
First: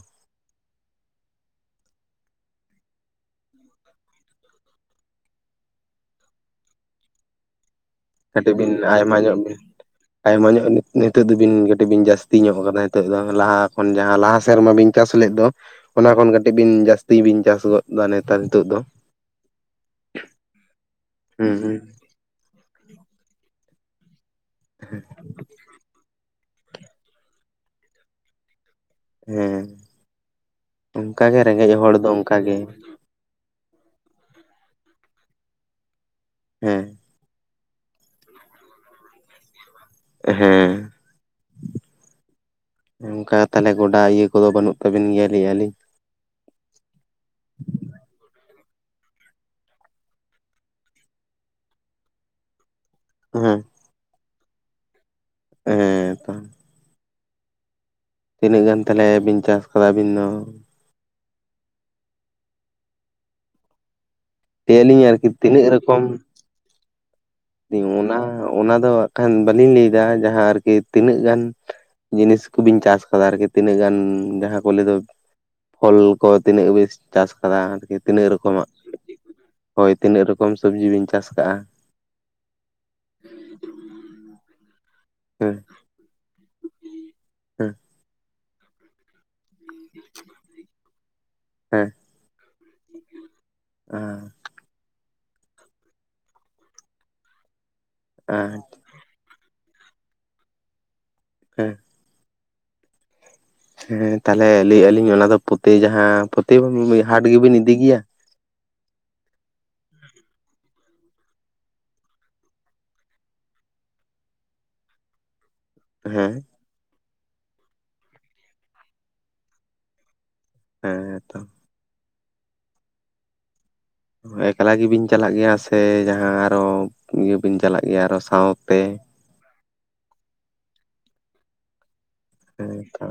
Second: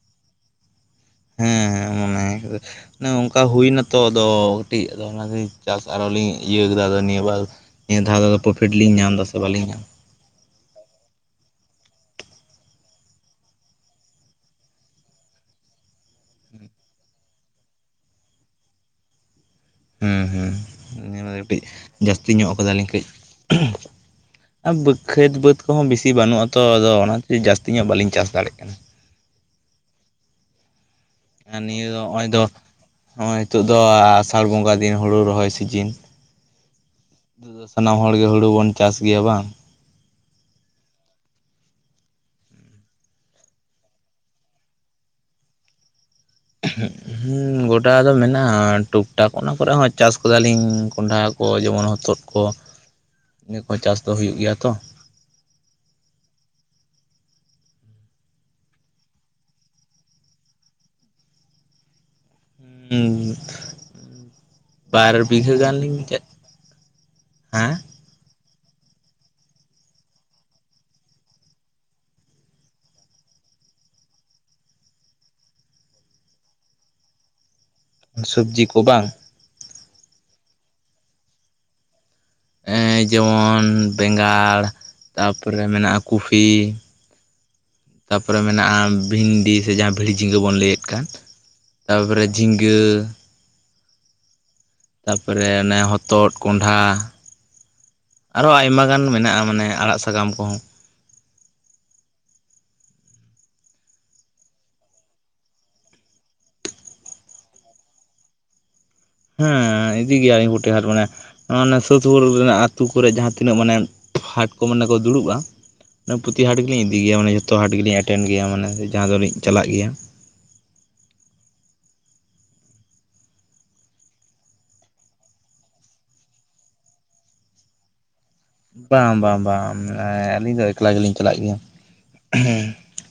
ᱦᱮᱸ ᱦᱮᱸ ᱢᱚᱱᱮ [unintelligible] ᱚᱱᱮ ᱚᱱᱠᱟ ᱦᱩᱭ ᱱᱟᱛᱚ ᱟᱫᱚ ᱠᱟᱹᱴᱤᱡ ᱟᱫᱚ ᱚᱱᱟ ᱜᱤᱧ ᱪᱟᱥ ᱟᱨᱚᱞᱤᱧ ᱤᱭᱟᱹᱣ ᱠᱟᱫᱟ ᱟᱫᱚ ᱱᱤᱭᱟᱹ ᱵᱟᱨ ᱱᱤᱭᱟᱹ ᱫᱷᱟᱣ ᱫᱚ ᱟᱫᱚ ᱠᱟᱹᱴᱤᱡ ᱵᱤᱱ ᱯᱚᱯᱷᱤᱴ ᱞᱤᱧ ᱧᱟᱢ ᱟᱭᱢᱟ ᱫᱟ ᱥᱮ ᱧᱚᱜ ᱵᱤᱱ ᱵᱟᱹᱞᱤᱧ ᱧᱟᱢ ᱟᱭᱢᱟ ᱧᱚᱜ ᱱᱤᱛᱚᱜ ᱫᱚᱵᱤᱱ ᱠᱟᱹᱴᱤᱡ ᱵᱤᱱ ᱡᱟᱹᱥᱛᱤ ᱧᱚᱜ ᱠᱟᱫᱟ ᱱᱤᱛᱚᱜ ᱫᱚ ᱞᱟᱦᱟ ᱠᱷᱚᱱ ᱡᱟᱦᱟᱸ ᱞᱟᱦᱟ ᱥᱮᱨᱢᱟ ᱵᱤᱱ ᱪᱟᱥ ᱞᱮᱫ ᱫᱚ ᱚᱱᱟ ᱠᱷᱚᱱ ᱠᱟᱹᱴᱤᱡ ᱵᱤᱱ ᱡᱟᱹᱥᱛᱤ ᱵᱤᱱ ᱪᱟᱥ ᱜᱚᱫ ᱫᱟ ᱱᱮᱛᱟᱨ ᱱᱤᱛᱚᱜ ᱫᱚ ᱾ ᱦᱩᱸ ᱦᱩᱸ ᱱᱤᱭᱟᱹ ᱵᱟᱨ ᱦᱩᱸ ᱠᱟᱹᱴᱤᱡ ᱦᱩᱸ ᱡᱟᱹᱥᱛᱤ ᱧᱚᱜ ᱠᱟᱫᱟᱞᱤᱧ ᱠᱟᱹᱡ ᱟ ᱵᱟᱹᱠᱷᱟᱹᱛ ᱵᱟᱹᱫᱽ ᱠᱚᱦᱚᱸ ᱵᱤᱥᱤ ᱵᱟᱹᱱᱩᱜᱼᱟ ᱛᱚ ᱟᱫᱚ ᱚᱱᱟ ᱦᱚᱛᱮᱡ ᱛᱮ ᱡᱟᱹᱥᱛᱤ ᱧᱚᱜ ᱵᱟᱹᱞᱤᱧ ᱪᱟᱥ ᱫᱟᱲᱮᱜ ᱠᱟᱱᱟ᱾ ᱦᱮᱸ ᱚᱱᱠᱟᱜᱮ ᱨᱮᱸᱜᱮᱡ ᱦᱚᱲ ᱫᱚ ᱚᱱᱠᱟ ᱜᱮ᱾ ᱦᱚᱜᱼᱚᱭ ᱱᱤᱛᱚᱜ ᱫᱚ ᱟᱥᱟᱲ ᱵᱚᱸᱜᱟ ᱫᱤᱱ ᱦᱳᱲᱳ ᱨᱚᱦᱚᱭ ᱥᱤᱡᱤᱱ᱾ ᱦᱮᱸ ᱱᱤᱛᱚᱜ ᱫᱚ ᱥᱟᱱᱟᱢ ᱦᱚᱲ ᱜᱮ ᱦᱳᱲᱳ ᱵᱚᱱ ᱪᱟᱥ ᱜᱮᱭᱟ ᱵᱟᱝ ᱦᱮᱸ ᱚᱱᱠᱟ ᱛᱟᱦᱞᱮ ᱜᱚᱰᱟ ᱤᱭᱟᱹ ᱠᱚᱫᱚ ᱵᱟᱹᱱᱩᱜ ᱛᱟᱵᱤᱱ ᱜᱮᱭᱟ ᱞᱟᱹᱭ ᱮᱭᱟ ᱞᱤᱧ? ᱦᱩᱸ ᱜᱚᱴᱟ ᱫᱚ ᱢᱮᱱᱟᱜᱼᱟ ᱴᱩᱠ ᱴᱟᱠ ᱚᱱᱟ ᱠᱚᱨᱮ ᱦᱚᱸ ᱪᱟᱥ ᱠᱟᱫᱟᱞᱤᱧ ᱠᱚᱸᱰᱷᱟ ᱦᱳᱭ ᱡᱮᱢᱚᱱ ᱦᱚᱛᱚᱫᱽ ᱠᱚ ᱱᱤᱭᱟᱹ ᱦᱮᱸ ᱠᱚᱦᱚᱸ ᱪᱟᱥ ᱫᱚ ᱦᱩᱭᱩᱜ ᱜᱮᱭᱟ ᱛᱚ᱾ ᱦᱮᱸ ᱛᱟ ᱛᱤᱱᱟᱹᱜ ᱜᱟᱱ ᱛᱟᱞᱦᱮ ᱵᱤᱱ ᱪᱟᱥ ᱠᱟᱫᱟ ᱟᱹᱵᱤᱱ ᱫᱚ? ᱦᱩᱸ ᱞᱟᱹᱭ ᱟᱹᱞᱤᱧ ᱵᱟᱨ ᱟᱨᱠᱤ ᱵᱤᱜᱷᱟᱹ ᱛᱤᱱᱟᱹᱜ ᱜᱟᱱ ᱞᱤᱧ ᱨᱚᱠᱚᱢ ᱪᱟ ᱚᱱᱟ ᱚᱱᱟ ᱫᱚ ᱦᱟᱸᱜ ᱠᱷᱟᱱ ᱵᱟᱹᱞᱤᱧ ᱞᱟᱹᱭ ᱫᱟ ᱡᱟᱦᱟᱸ ᱟᱨᱠᱤ ᱛᱤᱱᱟᱹᱜ ᱜᱟᱱ ᱡᱤᱱᱤᱥ ᱠᱚᱵᱤᱱ ᱪᱟᱥ ᱠᱟᱫᱟ ᱟᱨᱠᱤ ᱛᱤᱱᱟᱹᱜ ᱜᱟᱱ ᱡᱟᱦᱟᱸ ᱠᱚ ᱞᱟᱭᱹ ᱫᱚ ᱯᱷᱚᱞ ᱠᱚ ᱛᱤᱱᱟᱹᱜ ᱵᱤᱥ ᱪᱟᱥ ᱠᱟᱫᱟ ᱟᱨᱠᱤ ᱛᱤᱱᱟᱹᱜ ᱥᱚᱵᱽᱡᱤ ᱨᱚᱠᱚᱢᱟᱜ, ᱠᱚ ᱵᱟᱝ ᱦᱳᱭ ᱛᱤᱱᱟᱹᱜ ᱨᱚᱠᱚᱢ ᱥᱚᱵᱽᱡᱤ ᱵᱤᱱ ᱪᱟᱥ ᱠᱟᱜᱼᱟ? ᱮᱸ ᱡᱮᱢᱚᱱ ᱵᱮᱸᱜᱟᱲ ᱛᱟ ᱦᱮᱸ ᱯᱚᱨᱮ ᱢᱮᱱᱟᱜ-ᱟ ᱠᱚᱯᱷᱤ ᱦᱮᱸ ᱛᱟᱯᱚᱨᱮ ᱢᱮᱱᱟᱜᱼᱟ ᱵᱷᱤᱱ ᱰᱤ ᱥᱮ ᱡᱟᱦᱟᱸ ᱵᱷᱤᱲᱤ ᱡᱷᱤᱸᱜᱟᱹ ᱵᱚᱱ ᱞᱟᱹᱭᱮᱫ ᱠᱟᱱ ᱦᱮᱸ ᱛᱟᱯᱚᱨᱮ ᱡᱷᱤᱸᱜᱟᱹ [unintelligible] ᱛᱟᱯᱚᱨᱮ ᱚᱱᱮ ᱦᱚᱛᱚᱫᱽ ᱠᱚᱸᱰᱷᱟ ᱟᱨᱚ ᱦᱮᱸ ᱟᱭᱢᱟ ᱜᱟᱱ ᱢᱮᱱᱟᱜᱼᱟ ᱢᱟᱱᱮ ᱟᱲᱟᱜ ᱥᱟᱠᱟᱢ ᱠᱚᱦᱚᱸ ᱾ ᱦᱮᱸ ᱦᱮᱸ ᱛᱟᱞᱦᱮ ᱞᱟᱹᱭᱮᱜᱼᱟ ᱞᱤᱧ ᱚᱱᱟ ᱫᱚ ᱯᱚᱛᱮ ᱡᱟᱦᱟᱸ ᱯᱚᱛᱮ ᱦᱟᱴ ᱜᱮᱵᱤᱱ ᱤᱫᱤᱭ ᱜᱮᱭᱟ? ᱦᱮᱸ ᱤᱫᱤ ᱜᱮᱭᱟ ᱞᱤᱧ ᱯᱚᱴᱮ ᱦᱟᱴ ᱢᱟᱱᱮ ᱚᱱᱟ ᱥᱩᱨᱯᱩᱨ ᱨᱮᱱᱟᱜ ᱟᱹᱛᱩᱳ ᱠᱚᱨᱮ ᱡᱟᱦᱟᱸ ᱛᱤᱱᱟᱹᱜ ᱢᱟᱱᱮ ᱦᱟᱴ ᱠᱚ ᱢᱟᱱᱮ ᱠᱚ ᱫᱩᱲᱩᱵᱼᱟ ᱦᱮᱸ ᱯᱚᱛᱤ ᱦᱟᱴ ᱜᱮᱞᱤᱧ ᱤᱫᱤᱭ ᱜᱮᱭᱟ ᱢᱟᱱᱮ ᱡᱚᱛᱚ ᱦᱟᱴ ᱜᱮᱞᱤᱧ ᱮᱴᱮᱱ ᱜᱮᱭᱟ ᱢᱟᱱᱮ ᱡᱟᱦᱟᱸ ᱫᱚᱞᱤᱧ ᱪᱟᱞᱟᱜ ᱜᱮᱭᱟ᱾ ᱦᱮᱸ ᱛᱚ᱾ ᱮᱠᱞᱟ ᱜᱮᱵᱤᱱ ᱪᱟᱞᱟᱜ ᱜᱮᱭᱟ ᱥᱮ ᱡᱟᱦᱟᱸ ᱟᱨᱚ ᱤᱭᱟᱹ ᱵᱤᱱ ᱪᱟᱞᱟᱜ ᱜᱮᱭᱟ ᱟᱨᱚ ᱥᱟᱶ? ᱵᱟᱝ ᱵᱟᱝ ᱵᱟᱝ ᱟᱹᱞᱤᱧ ᱫᱚ ᱮᱠᱞᱟ ᱜᱮᱞᱤᱧ ᱪᱟᱞᱟᱜ ᱜᱮᱭᱟ᱾ ᱦᱮᱸᱛᱚ᱾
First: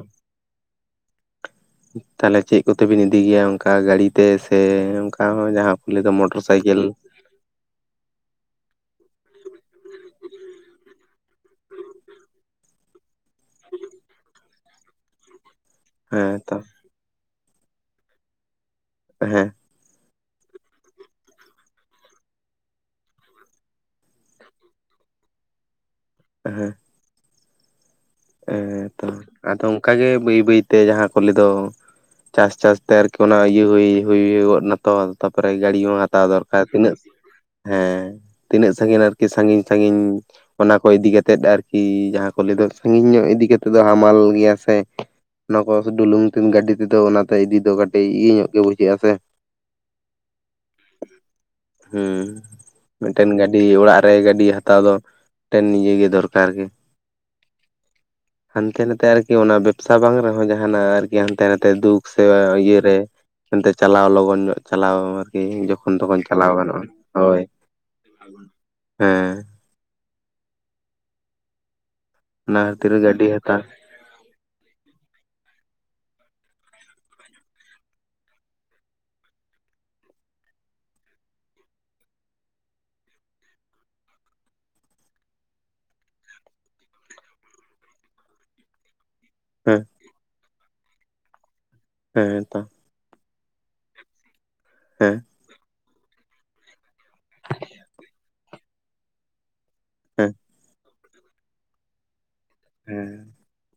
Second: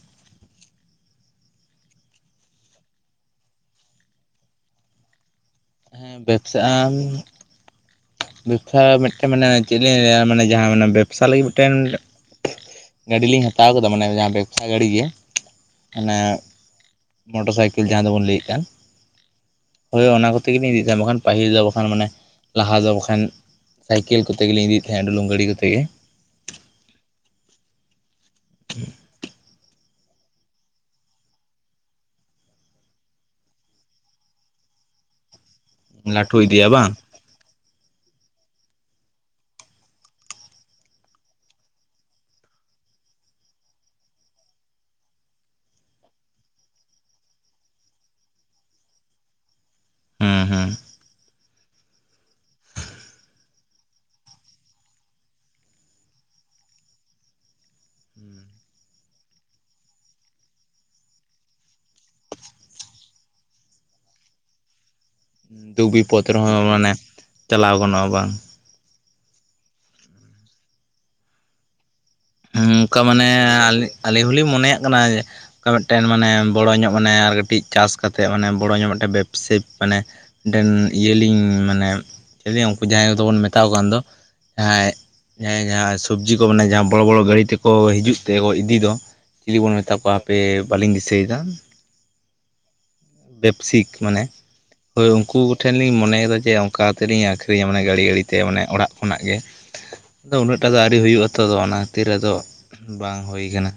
ᱛᱟᱦᱞᱮ ᱪᱮᱜ ᱠᱚᱛᱮᱵᱤᱱ ᱤᱫᱤ ᱜᱮᱭᱟ ᱚᱝᱠᱟ ᱜᱟᱲᱤᱛᱮ ᱥᱮ ᱚᱝᱠᱟ ᱦᱚᱸ ᱡᱟᱦᱟᱸ ᱠᱩ ᱞᱟᱭᱫᱟ ᱦᱮᱸ ᱢᱚᱴᱚᱨ ᱵᱮᱵᱽᱥᱟ ᱥᱟᱭᱠᱮᱞ ᱵᱮᱵᱽᱥᱟ ᱢᱤᱫᱴᱮᱱ ᱢᱟᱱᱮ ᱪᱮᱜ ᱞᱤᱧ ᱞᱟᱹᱭᱟ ᱢᱟᱱᱮ ᱡᱟᱦᱟᱸ ᱢᱟᱱᱮ ᱵᱮᱵᱽᱥᱟ ᱞᱟᱹᱜᱤᱫ ᱢᱤᱫᱴᱮᱱ ᱜᱟᱹᱰᱤ ᱞᱤᱧ ᱦᱟᱛᱟᱣ ᱠᱟᱫᱟ ᱢᱟᱱᱮ ᱡᱟᱦᱟᱸ ᱵᱮᱵᱽᱥᱟ ᱜᱟᱹᱰᱤ ᱜᱮ ᱢᱟᱱᱮ ᱦᱮᱸ ᱛᱚ ᱢᱚᱴᱚ ᱥᱟᱭᱠᱤᱞ ᱡᱟᱦᱟᱸ ᱫᱚᱵᱚᱱ ᱞᱟᱹᱭᱮᱜ ᱠᱟᱱ᱾ ᱦᱮᱸ ᱦᱳᱭ ᱚᱱᱟ ᱠᱚᱛᱮ ᱜᱮᱞᱤᱧ ᱤᱫᱤᱭᱮᱜ ᱛᱟᱦᱮᱱ ᱵᱟᱠᱷᱟᱱ ᱯᱟᱹᱦᱤᱞ ᱫᱚ ᱵᱟᱠᱷᱟᱱ ᱢᱟᱱᱮ ᱞᱟᱦᱟ ᱫᱚ ᱵᱟᱠᱷᱟᱱ ᱥᱟᱭᱠᱮᱞ ᱠᱚᱛᱮ ᱜᱮᱞᱤᱧ ᱤᱫᱤᱭᱮᱜ ᱛᱟᱦᱮᱸ ᱰᱩᱞᱩᱝ ᱜᱟᱹᱰᱤ ᱠᱚᱛᱮ ᱜᱮ᱾ ᱦᱮᱸ ᱦᱮᱸ ᱛᱚ ᱟᱫᱚ ᱚᱝᱠᱟᱜᱮ ᱵᱟᱹᱭ ᱵᱟᱹᱭᱛᱮ ᱡᱟᱦᱟᱸ ᱠᱚ ᱞᱟᱹᱭ ᱫᱚ ᱪᱟᱥ ᱪᱟᱥ ᱛᱮ ᱟᱨᱠᱤ ᱚᱱᱟ ᱤᱭᱟᱹ [unintelligible] ᱱᱟᱛᱚ᱾ ᱛᱟᱯᱚᱨᱮ ᱜᱟᱹᱲᱤ ᱦᱚᱸ ᱦᱟᱛᱟᱣ ᱞᱟᱹᱴᱷᱩ ᱫᱚᱨᱠᱟᱨ ᱤᱫᱤᱭᱟ ᱵᱟᱝ ᱛᱤᱱᱟᱹᱜ ᱦᱮᱸ᱾ ᱛᱤᱱᱟᱹᱜ ᱥᱟᱺᱜᱤᱧ ᱟᱨᱠᱤ ᱥᱟᱺᱜᱤᱧ ᱥᱟᱺᱜᱤᱧ ᱚᱱᱟ ᱠᱚ ᱤᱫᱤ ᱠᱟᱛᱮᱫ ᱟᱨᱠᱤ ᱡᱟᱦᱟᱸ ᱠᱚ ᱞᱟᱹᱭ ᱫᱚ ᱥᱟᱺᱜᱤᱧ ᱧᱚᱜ ᱤᱫᱤ ᱠᱟᱛᱮᱜ ᱫᱚ ᱦᱟᱢᱟᱞ ᱜᱮᱭᱟ ᱥᱮ᱾ ᱚᱱᱟ ᱠᱚ ᱰᱩᱞᱩᱝ ᱛᱮᱱ ᱜᱟᱹᱰᱤ ᱛᱮᱫᱚ ᱚᱱᱟᱛᱮ ᱤᱫᱤ ᱫᱚ ᱠᱟᱹᱴᱤᱡ ᱤᱭᱟᱹ ᱧᱚᱜ ᱜᱮ ᱵᱩᱡᱷᱟᱹᱜᱼᱟ ᱥᱮ᱾ ᱦᱩᱸ ᱦᱩᱸ ᱦᱩᱸ ᱢᱤᱫᱴᱮᱱ ᱜᱟᱹᱰᱤ ᱚᱲᱟᱜ ᱨᱮ ᱜᱟᱹᱰᱤ ᱦᱟᱛᱟᱣ ᱫᱚ ᱴᱮᱱ ᱤᱭᱟᱹ ᱜᱮ ᱫᱚᱨᱠᱟᱨ ᱜᱮ᱾ ᱦᱟᱱᱛᱮ ᱱᱟᱛᱮ ᱟᱨᱠᱤ ᱚᱱᱟ ᱵᱮᱵᱽᱥᱟ ᱵᱟᱝ ᱨᱮᱦᱚᱸ ᱡᱟᱦᱟᱱᱟᱜ ᱟᱨᱠᱤ ᱦᱟᱱᱛᱮ ᱱᱟᱛᱮ ᱫᱩᱠ ᱥᱮ ᱤᱭᱟᱹᱨᱮ ᱮᱱᱛᱮ ᱪᱟᱞᱟᱣ ᱞᱚᱜᱚᱱ ᱧᱚᱜ ᱪᱟᱞᱟᱣ ᱜᱮ ᱫᱩᱠ ᱡᱚᱠᱷᱚᱱ ᱛᱚᱠᱷᱚᱱ ᱵᱤᱯᱚᱫ ᱨᱮᱦᱚᱸ ᱪᱟᱞᱟᱣ ᱜᱟᱱᱚᱜᱼᱟ ᱢᱟᱱᱮ ᱦᱳᱭ ᱪᱟᱞᱟᱣ ᱜᱟᱱᱚᱜᱼᱟ ᱵᱟᱝ ᱦᱮᱸ᱾ ᱚᱱᱟ ᱦᱩᱸ ᱠᱷᱟᱹᱛᱤᱨ ᱚᱝᱠᱟ ᱜᱟᱹᱰᱤ ᱢᱟᱱᱮ ᱦᱟᱛᱟᱣ ᱟᱞᱤ-ᱟᱹᱞᱤᱧ ᱦᱚᱸᱞᱤᱧ ᱢᱚᱱᱮᱭᱟᱜ ᱠᱟᱱᱟ ᱠᱟ ᱢᱤᱜᱴᱮᱱ ᱢᱟᱱᱮ ᱵᱚᱲᱚ ᱧᱚᱜ ᱢᱟᱱᱮ ᱟᱨ ᱠᱟᱹᱴᱤᱡ ᱪᱟᱥ ᱠᱟᱛᱮᱜ ᱢᱟᱱᱮ ᱵᱚᱲᱚ ᱧᱚᱜ ᱢᱤᱫᱴᱮᱱ ᱵᱮᱵᱽᱥᱮᱵ ᱢᱟᱱᱮ ᱢᱤᱫᱴᱮᱱ ᱤᱭᱟᱹᱞᱤᱧ ᱢᱟᱱᱮ [unintelligible] ᱩᱝᱠᱩ ᱡᱟᱦᱟᱸᱭ ᱠᱚᱫᱚ ᱵᱚᱱ ᱢᱮᱛᱟᱣ ᱠᱚ ᱠᱟᱱ ᱫᱚ ᱦᱮᱸ ᱦᱮᱸ ᱡᱟᱦᱟᱸᱭ ᱥᱚᱵᱽᱡᱤ ᱠᱚ ᱢᱮᱱᱟ ᱡᱟᱦᱟᱸ ᱵᱚᱲᱚ ᱵᱚᱲᱚ ᱜᱟᱹᱲᱤ ᱛᱮᱠᱚ ᱦᱤᱡᱩᱜ ᱛᱮ ᱤᱫᱤᱚ ᱫᱚ ᱪᱤᱞᱤ ᱵᱚᱱ ᱦᱮᱸ ᱢᱮᱛᱟ ᱠᱚᱣᱟ ᱦᱟᱯᱮ ᱵᱟᱟᱹᱞᱤᱧ ᱫᱤᱥᱟᱹᱭᱫᱟ᱾ ᱦᱮᱸ ᱛᱚ᱾ ᱵᱮᱵᱽᱥᱤᱠ ᱢᱟᱱᱮ ᱦᱳᱭ ᱦᱮᱸ ᱩᱝᱠᱩ ᱠᱚᱴᱷᱮᱱ ᱞᱤᱧ ᱢᱚᱱᱮᱭᱫᱟ ᱡᱮ ᱚᱝᱠᱟ ᱠᱟᱛᱮᱫ ᱞᱤᱧ ᱟᱹᱠᱷᱨᱤᱧᱟ ᱢᱟᱱᱮ ᱜᱰᱲᱤ ᱜᱟᱹᱲᱤ᱾ ᱛᱮ ᱢᱟᱱᱮ ᱚᱲᱟᱜ ᱠᱷᱚᱱᱟᱜ ᱜᱮ ᱦᱮᱸ ᱟᱫᱚ ᱩᱱᱟᱹᱜ ᱴᱟ ᱫᱚ ᱟᱹᱣᱨᱤ ᱦᱩᱭᱩᱜᱼᱟ ᱛᱚ ᱚᱱᱟ ᱠᱷᱟᱹᱛᱤᱨ ᱟᱫᱚ ᱦᱮᱸ ᱵᱟᱝ ᱦᱩᱭ ᱠᱟᱱᱟ᱾